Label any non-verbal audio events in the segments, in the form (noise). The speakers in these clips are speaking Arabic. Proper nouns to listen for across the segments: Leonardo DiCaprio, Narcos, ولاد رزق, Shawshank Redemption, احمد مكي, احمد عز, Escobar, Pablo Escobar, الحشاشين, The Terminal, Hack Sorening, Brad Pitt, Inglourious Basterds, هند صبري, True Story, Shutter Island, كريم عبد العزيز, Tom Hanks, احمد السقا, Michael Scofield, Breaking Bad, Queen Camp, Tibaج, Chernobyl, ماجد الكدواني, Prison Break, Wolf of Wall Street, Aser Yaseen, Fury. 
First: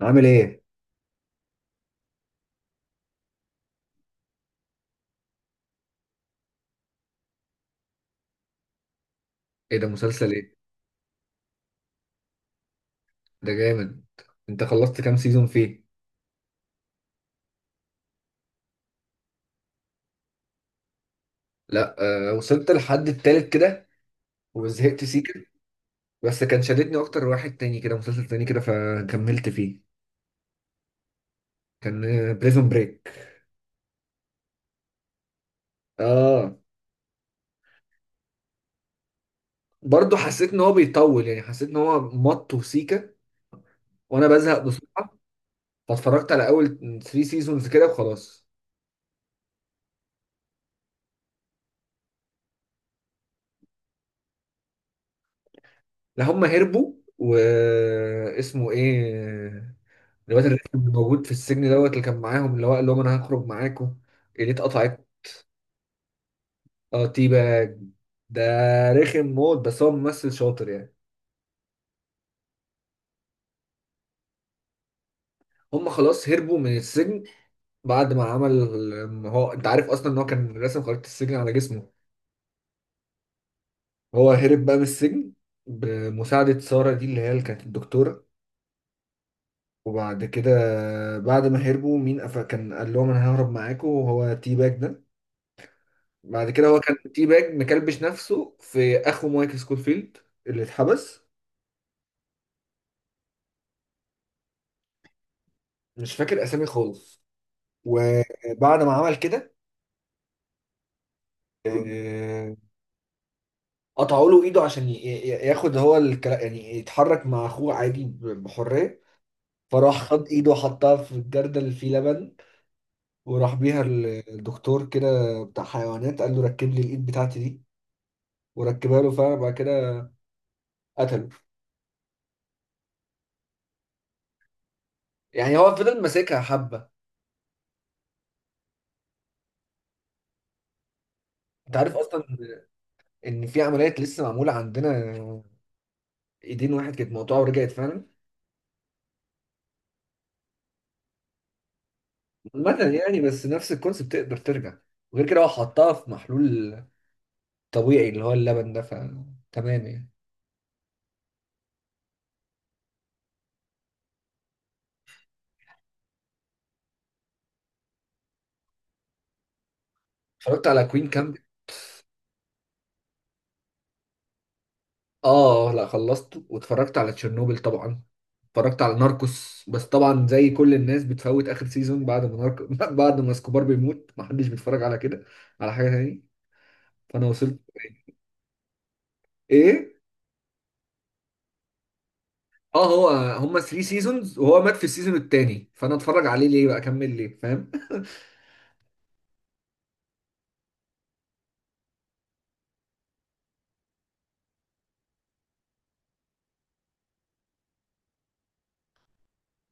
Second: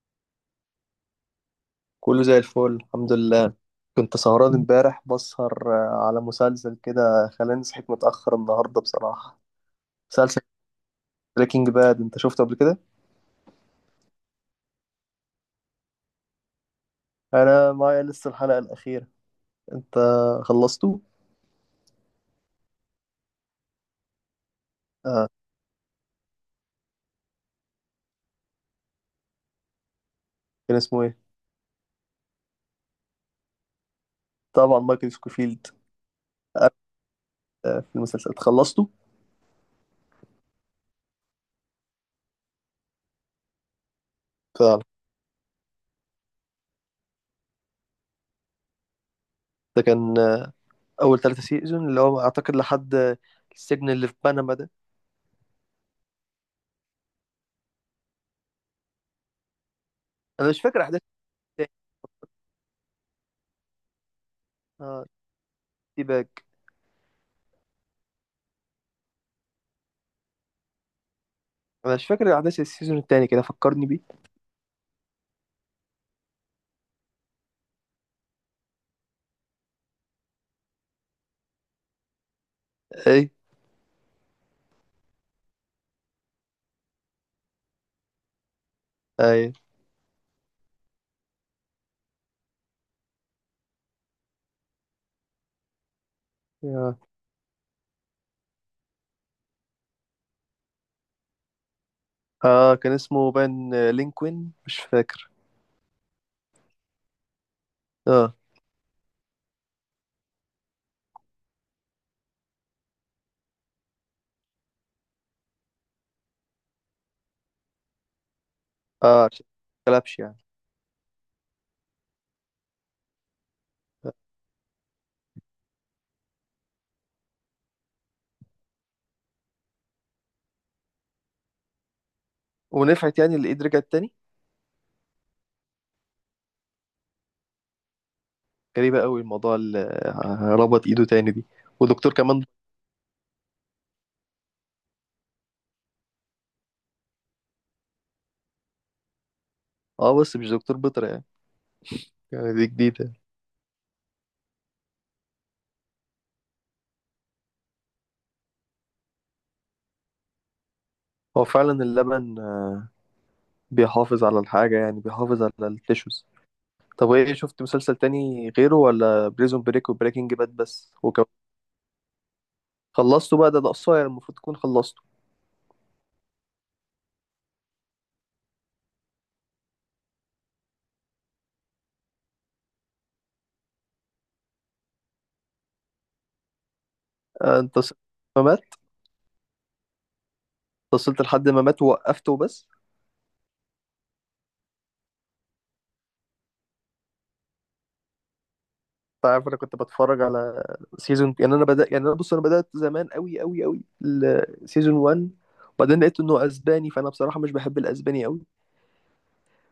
عامل ايه؟ كله زي الفل الحمد لله. كنت سهران امبارح بسهر على مسلسل كده. خلاني صحيت متأخر النهاردة بصراحة. ايه ده مسلسل مسلسل ايه؟ بريكنج باد انت شفته قبل كده؟ ده جامد. انت خلصت كام سيزون فيه؟ انا معايا لسه الحلقة الأخيرة. انت خلصته؟ لا، آه وصلت لحد التالت كده وزهقت آه. سيكا. بس كان شددني اكتر واحد تاني كده، مسلسل تاني كده فكملت فيه. كان اسمه ايه؟ كان بريزون بريك. طبعا مايكل سكوفيلد. اه، آه في المسلسل خلصته؟ برضه حسيت ان هو بيطول، يعني حسيت ان هو مط وسيكا وانا بزهق فعلا. بسرعة، فاتفرجت على اول 3 سيزونز كده وخلاص. ده كان أول ثلاثة سيزون اللي هو أعتقد لحد السجن اللي في بنما ده. لا هم هربوا، واسمه ايه الواد أنا مش الرخم فاكر اللي أحداث موجود في السجن التاني. دوت اللي كان معاهم اللي هو قال لهم انا هخرج معاكم. اللي اه. اتقطعت. تي باك. اه تيباج ده رخم موت، بس هو ممثل شاطر يعني. أنا مش فاكر أحداث السيزون التاني كده فكرني بيه. هم خلاص هربوا من السجن بعد ما عمل ال-، هو انت عارف اصلا ان هو كان راسم خريطة السجن على جسمه. ايه. هو هرب بقى من السجن بمساعدة سارة دي اللي هي اللي كانت الدكتورة. ايه. وبعد كده، بعد ما هربوا مين قف- كان قال لهم انا ههرب معاكم وهو تيباج ده. بعد كده هو كان تي باج مكلبش نفسه في اخو مايكل سكوفيلد اللي اتحبس. اه كان اسمه بان لينكوين مش فاكر. مش فاكر اسامي خالص. اه. وبعد ما عمل كده، آه، قطعوا له ايده عشان ياخد هو يعني يتحرك مع اخوه عادي بحريه. اه. عشان ما فراح كلبش خد يعني. ايده وحطها في الجردل اللي فيه لبن وراح بيها. الدكتور كده بتاع حيوانات قال له ركب لي الايد بتاعتي دي، وركبها له فعلا. بعد كده قتله. ونفعت يعني اللي ايد رجعت تاني. يعني هو فضل ماسكها حبه. غريبة قوي الموضوع اللي ربط ايده تاني دي. انت عارف ودكتور اصلا كمان. ان في عمليات لسه معموله عندنا، ايدين واحد كانت مقطوعه ورجعت فعلا. اه بس مش دكتور بيطري يعني. يعني دي مثلا جديدة. يعني، بس نفس الكونسيبت تقدر ترجع. وغير كده هو حطها في محلول طبيعي اللي هو اللبن ده، فتمام يعني. هو فعلا اللبن بيحافظ على الحاجة يعني بيحافظ على التيشوز. طب ايه شفت مسلسل تاني غيره ولا بريزون بريك وبريكنج باد اتفرجت على بس كوين وكم؟ كامب. خلصته بقى ده قصير المفروض تكون خلصته. اه، لا خلصته، واتفرجت على تشيرنوبل طبعا. اتفرجت على ناركوس بس طبعا زي كل الناس بتفوت اخر سيزون بعد ما ناركو (laughs) بعد ما اسكوبار بيموت محدش بيتفرج على كده، على حاجه تاني. فانا وصلت. انت وصلت. ما مات؟ ايه. انت وصلت لحد ما مات ووقفته بس. اه هو، هما 3 سيزونز وهو مات في السيزون التاني، فانا اتفرج عليه ليه بقى، اكمل ليه، فاهم؟ انت عارف انا كنت بتفرج على سيزون يعني انا بدأ يعني انا بص انا بدأت زمان قوي قوي قوي سيزون 1. وبعدين لقيت انه اسباني فانا بصراحة مش بحب الاسباني قوي.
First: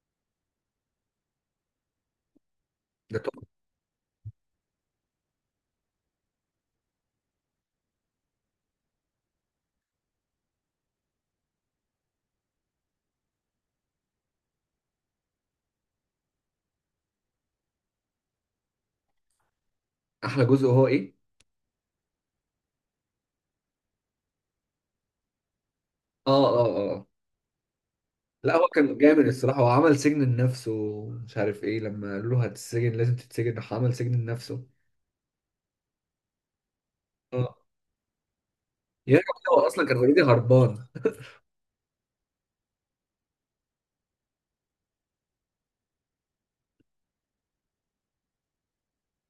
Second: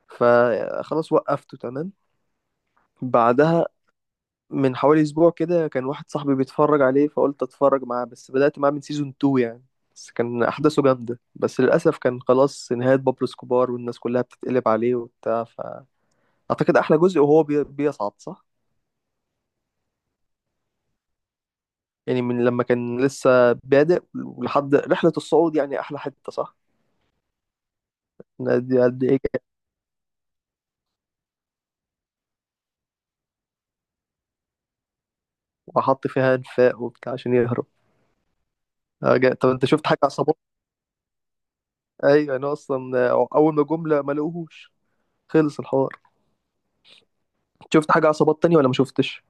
فخلاص وقفته تمام. ده طبعا. بعدها من حوالي اسبوع كده كان واحد صاحبي بيتفرج عليه فقلت اتفرج معاه بس بدأت معاه من سيزون 2 يعني. بس كان احداثه جامدة بس للاسف كان خلاص نهاية بابلو سكوبار والناس كلها بتتقلب عليه وبتاع فاعتقد احلى جزء وهو بيصعد صح. احلى جزء هو ايه؟ يعني من لما كان لسه بادئ لحد رحلة الصعود يعني أحلى اه حتة صح؟ اه اه. لا هو دي كان قد إيه جامد كان. الصراحة، هو عمل سجن لنفسه ومش عارف ايه، لما قالوا له هتتسجن لازم تتسجن راح عمل سجن لنفسه. وحط فيها أنفاق وبتاع عشان يهرب. اه. يعني طب أنت هو اصلا شفت كان حاجة اوريدي عصابات؟ هربان. أيوة أنا أصلا أول ما جملة ما لقوهوش. خلص الحوار. شفت حاجة عصابات تانية ولا ما شفتش؟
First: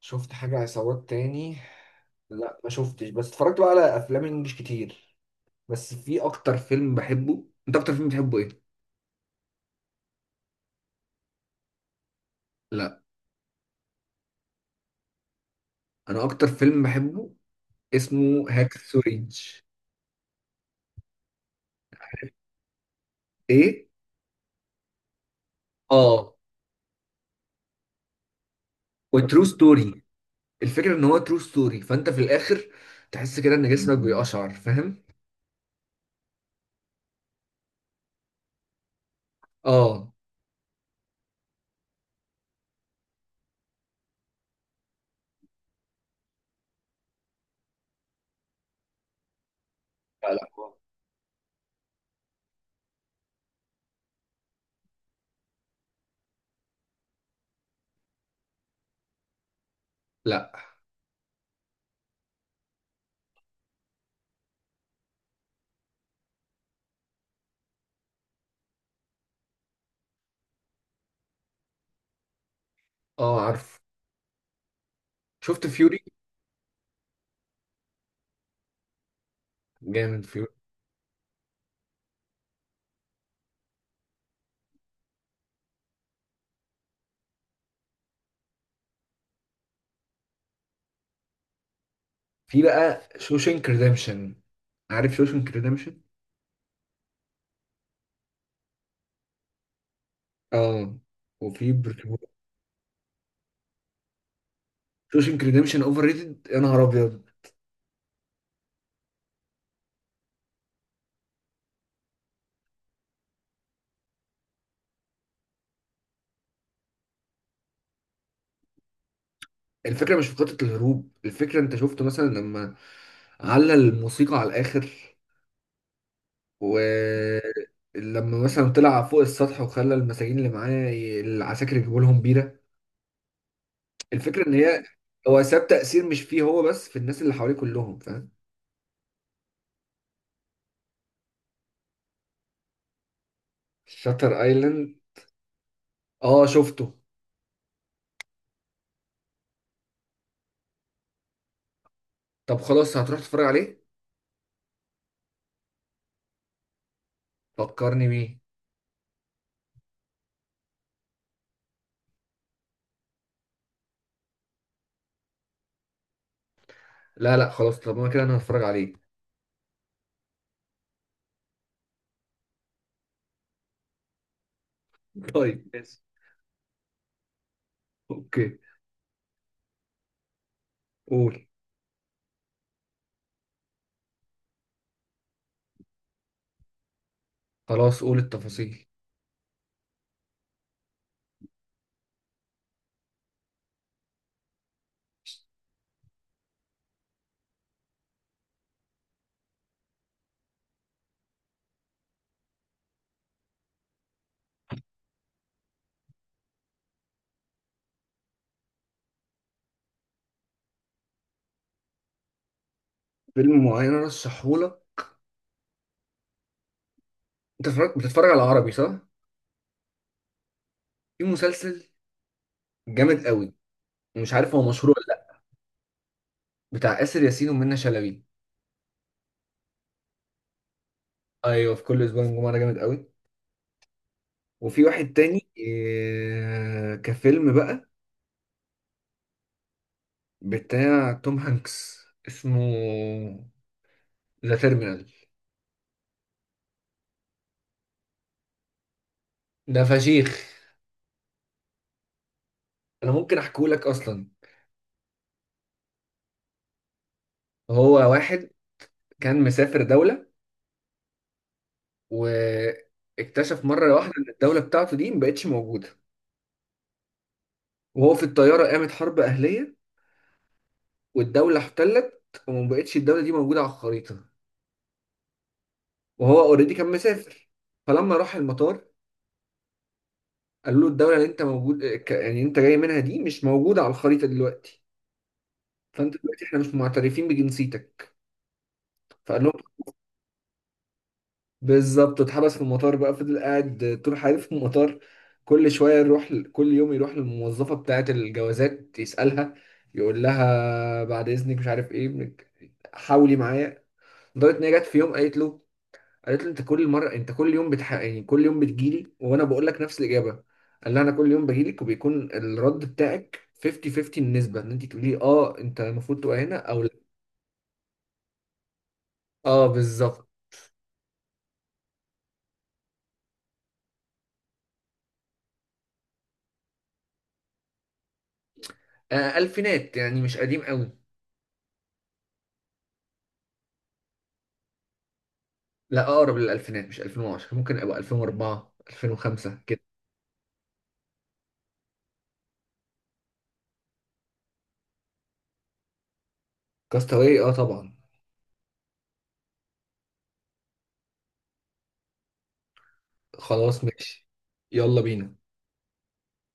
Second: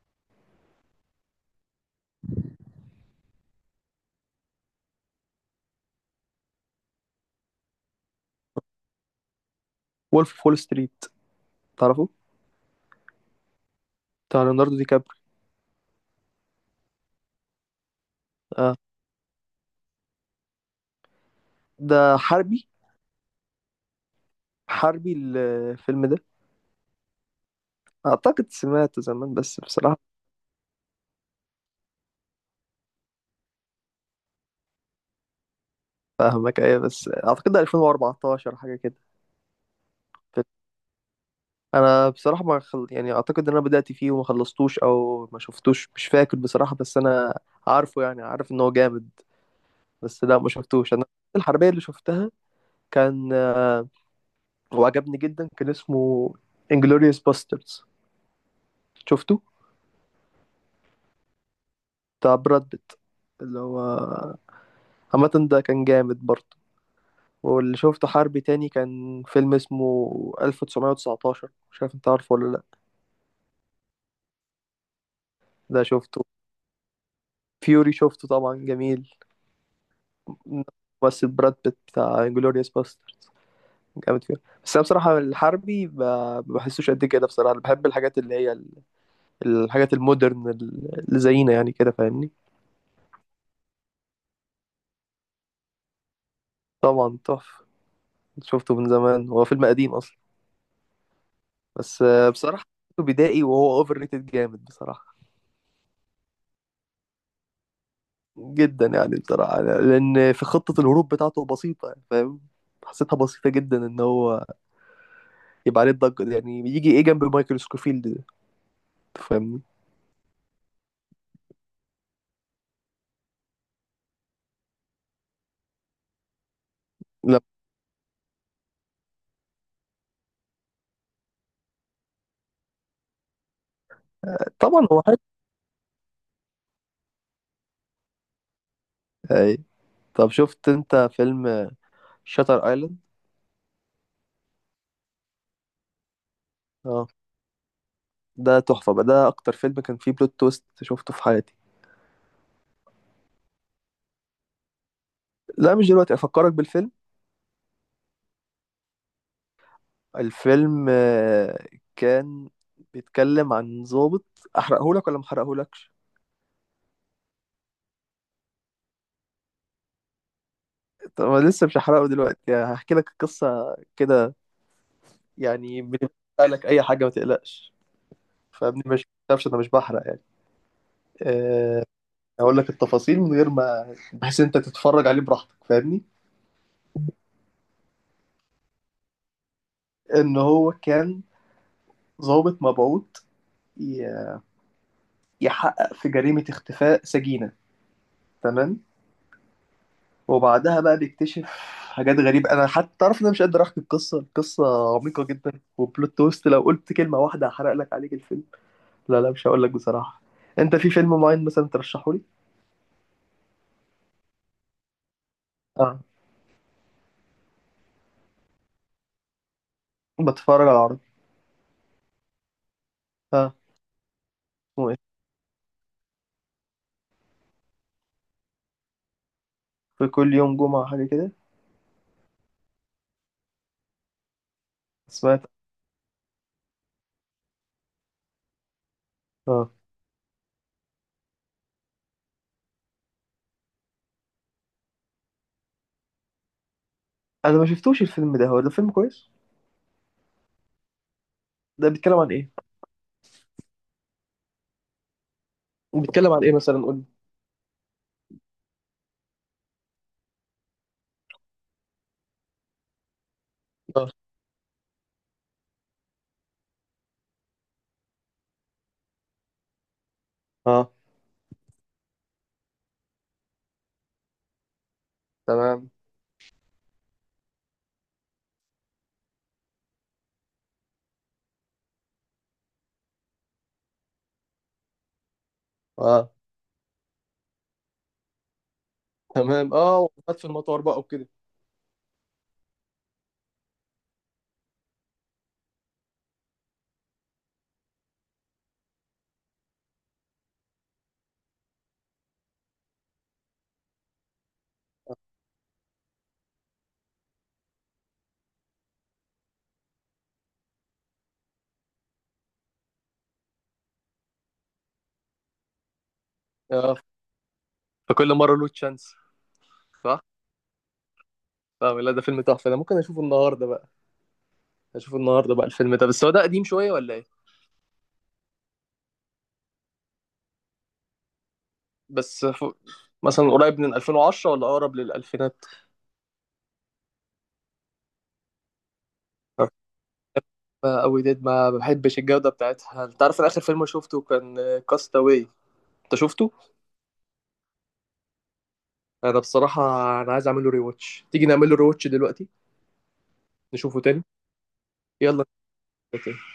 شفت حاجة عصابات تاني. لا ما شفتش، بس اتفرجت بقى على افلام انجلش كتير. بس في اكتر فيلم بحبه، انت اكتر فيلم بتحبه ايه؟ وولف أوف وول ستريت. تعرفه؟ لا، بتاع ليوناردو دي كابري. انا اكتر فيلم بحبه اسمه هاك آه. سورينج. ده حربي. ايه؟ حربي الفيلم ده. اه. أعتقد سمعته زمان وترو بس بصراحة. ستوري. الفكرة ان هو ترو ستوري، فانت في الاخر تحس كده ان جسمك بيقشعر، فاهم؟ فاهمك أيوة بس أعتقد ده 2014 حاجة كده. اه. انا بصراحه ما يعني اعتقد ان انا بدات فيه وما خلصتوش او ما شفتوش مش فاكر بصراحه بس انا عارفه يعني عارف ان هو جامد. بس لا لا لا ما هو-. شفتوش انا. الحربيه اللي شفتها كان وعجبني جدا كان اسمه انجلوريوس باستردز شفته. لا. بتاع براد بيت اللي هو عامه ده كان جامد برضه. واللي شفته حربي تاني كان فيلم اسمه 1919 مش عارف انت عارفه ولا لا. اه عارف. شفت ده فيوري. شفته. فيوري شفته طبعا جميل. جامد فيوري. بس براد بيت بتاع انجلوريوس باستردز جامد فيه. بس انا بصراحه الحربي ما بحسوش قد كده بصراحه انا بحب الحاجات اللي هي الحاجات المودرن اللي زينا يعني كده فاهمني. في بقى شوشنك ريديمشن، عارف شوشنك ريديمشن؟ طبعا تحفه. شفته من زمان هو فيلم قديم اصلا. اه. وفي بس برشلونة. بصراحه شفته بدائي وهو اوفر ريتد جامد بصراحه. شوشنك ريديمشن اوفر ريتد يا نهار ابيض. جدا يعني بصراحه لان في خطه الهروب بتاعته بسيطه يعني فاهم. حسيتها بسيطه جدا ان هو يبقى عليه الضجه دي يعني يجي ايه جنب مايكل سكوفيلد ده فاهمني. الفكره مش في خطه الهروب، الفكره انت شفت مثلا لما علّى الموسيقى على الاخر، لا ولما مثلا طلع فوق السطح وخلى المساجين اللي معاه العساكر يجيبوا لهم بيره. الفكره ان هي، طبعا هو حلو هو ساب تاثير مش فيه هو بس، في الناس اللي حواليه كلهم فاهم يعني. طب شفت انت فيلم شاتر ايلاند. شاتر ايلاند؟ اه شفته. اه ده تحفة بقى ده اكتر فيلم كان فيه بلوت تويست شفته في حياتي. طب خلاص هتروح تتفرج عليه؟ لا مش دلوقتي افكرك بالفيلم. فكرني بيه. الفيلم كان بيتكلم عن ضابط. احرقهولك ولا محرقهولكش؟ لا لا خلاص، طب انا كده انا هتفرج عليه. طب انا لسه مش هحرقه دلوقتي يعني هحكي لك القصة كده. (laughs) طيب يعني ماشي. بنحرق لك اي حاجة ما تقلقش. اوكي. فابني مش متعرفش انا مش بحرق يعني. قول. آه، اقول لك التفاصيل من غير ما بحيث انت تتفرج عليه براحتك فاهمني. خلاص قول التفاصيل. ان هو كان ضابط مبعوث يحقق في جريمة اختفاء سجينة تمام. وبعدها بقى بيكتشف حاجات غريبة. أنا حتى تعرف إن أنا مش قادر أحكي القصة. القصة عميقة جدا. وبلوت تويست لو قلت كلمة واحدة هحرق لك عليك الفيلم. لا لا مش هقول لك بصراحة. أنت في فيلم معين مثلا ترشحه لي؟ فيلم معين رشحهولك. أه. انت اتفرجت بتتفرج على عربي صح. بتفرج على عربي. في مسلسل جامد قوي، أه. ومش عارف هو اسمه مشهور ولا إيه؟ لا. بتاع آسر ياسين ومنى شلبي. في كل يوم جمعة حاجة كده. ايوه، في كل اسبوع الجمعه ده جامد قوي. وفي واحد سمعت تاني إيه كفيلم بقى، أه. بتاع توم هانكس اسمه ذا تيرمينال. أنا ما شفتوش الفيلم ده، هو ده فيلم كويس؟ ده فشيخ. ده بيتكلم عن إيه؟ انا ممكن احكيه لك اصلا. بيتكلم عن إيه مثلا قول لي؟ هو واحد كان مسافر دولة، واكتشف مرة اه. واحدة إن الدولة بتاعته دي مبقتش موجودة. وهو في الطيارة قامت حرب أهلية، اه. والدولة احتلت ومبقتش الدولة دي موجودة على الخريطة. تمام. وهو أوريدي كان مسافر، فلما راح المطار قالوا له الدولة اللي أنت موجود يعني أنت جاي منها دي مش موجودة على الخريطة دلوقتي، فأنت اه. دلوقتي إحنا مش معترفين بجنسيتك. فقال. تمام. اه وفات في المطار بقى وكده. بالظبط، اتحبس في المطار بقى، فضل قاعد طول حياته في المطار. كل شوية يروح، كل يوم يروح للموظفة بتاعة الجوازات يسألها، يقول لها بعد إذنك مش عارف إيه حاولي معايا. لدرجة إن هي جت في يوم قالت له، قالت له أنت كل مرة، أنت كل يوم يعني كل يوم بتجيلي وأنا بقول لك نفس الإجابة. قال لها أنا كل يوم بجيلك وبيكون الرد بتاعك 50 50 النسبة إن أنت تقولي أه أنت المفروض تبقى هنا أو لأ. آه. فكل مره له تشانس أه صح. بالظبط. فاهم، لا ده فيلم تحفه ده ممكن اشوفه النهارده بقى. اشوفه النهارده بقى الفيلم ده بس هو ده قديم شويه ولا ايه؟ ألفينات يعني، مش قديم قوي. بس مثلا قريب من 2010 ولا اقرب للالفينات؟ لا اقرب للالفينات، مش 2010، ممكن ابقى 2004 2005 كده. قوي ديد ما بحبش الجوده بتاعتها. انت عارف انا اخر فيلم شفته كان كاستاوي. انت شفته؟ كاستاوي اه طبعا. انا بصراحه انا عايز اعمل له ري واتش، تيجي نعمل له ري واتش دلوقتي. خلاص نشوفه تاني. ماشي. يلا بينا. يلا.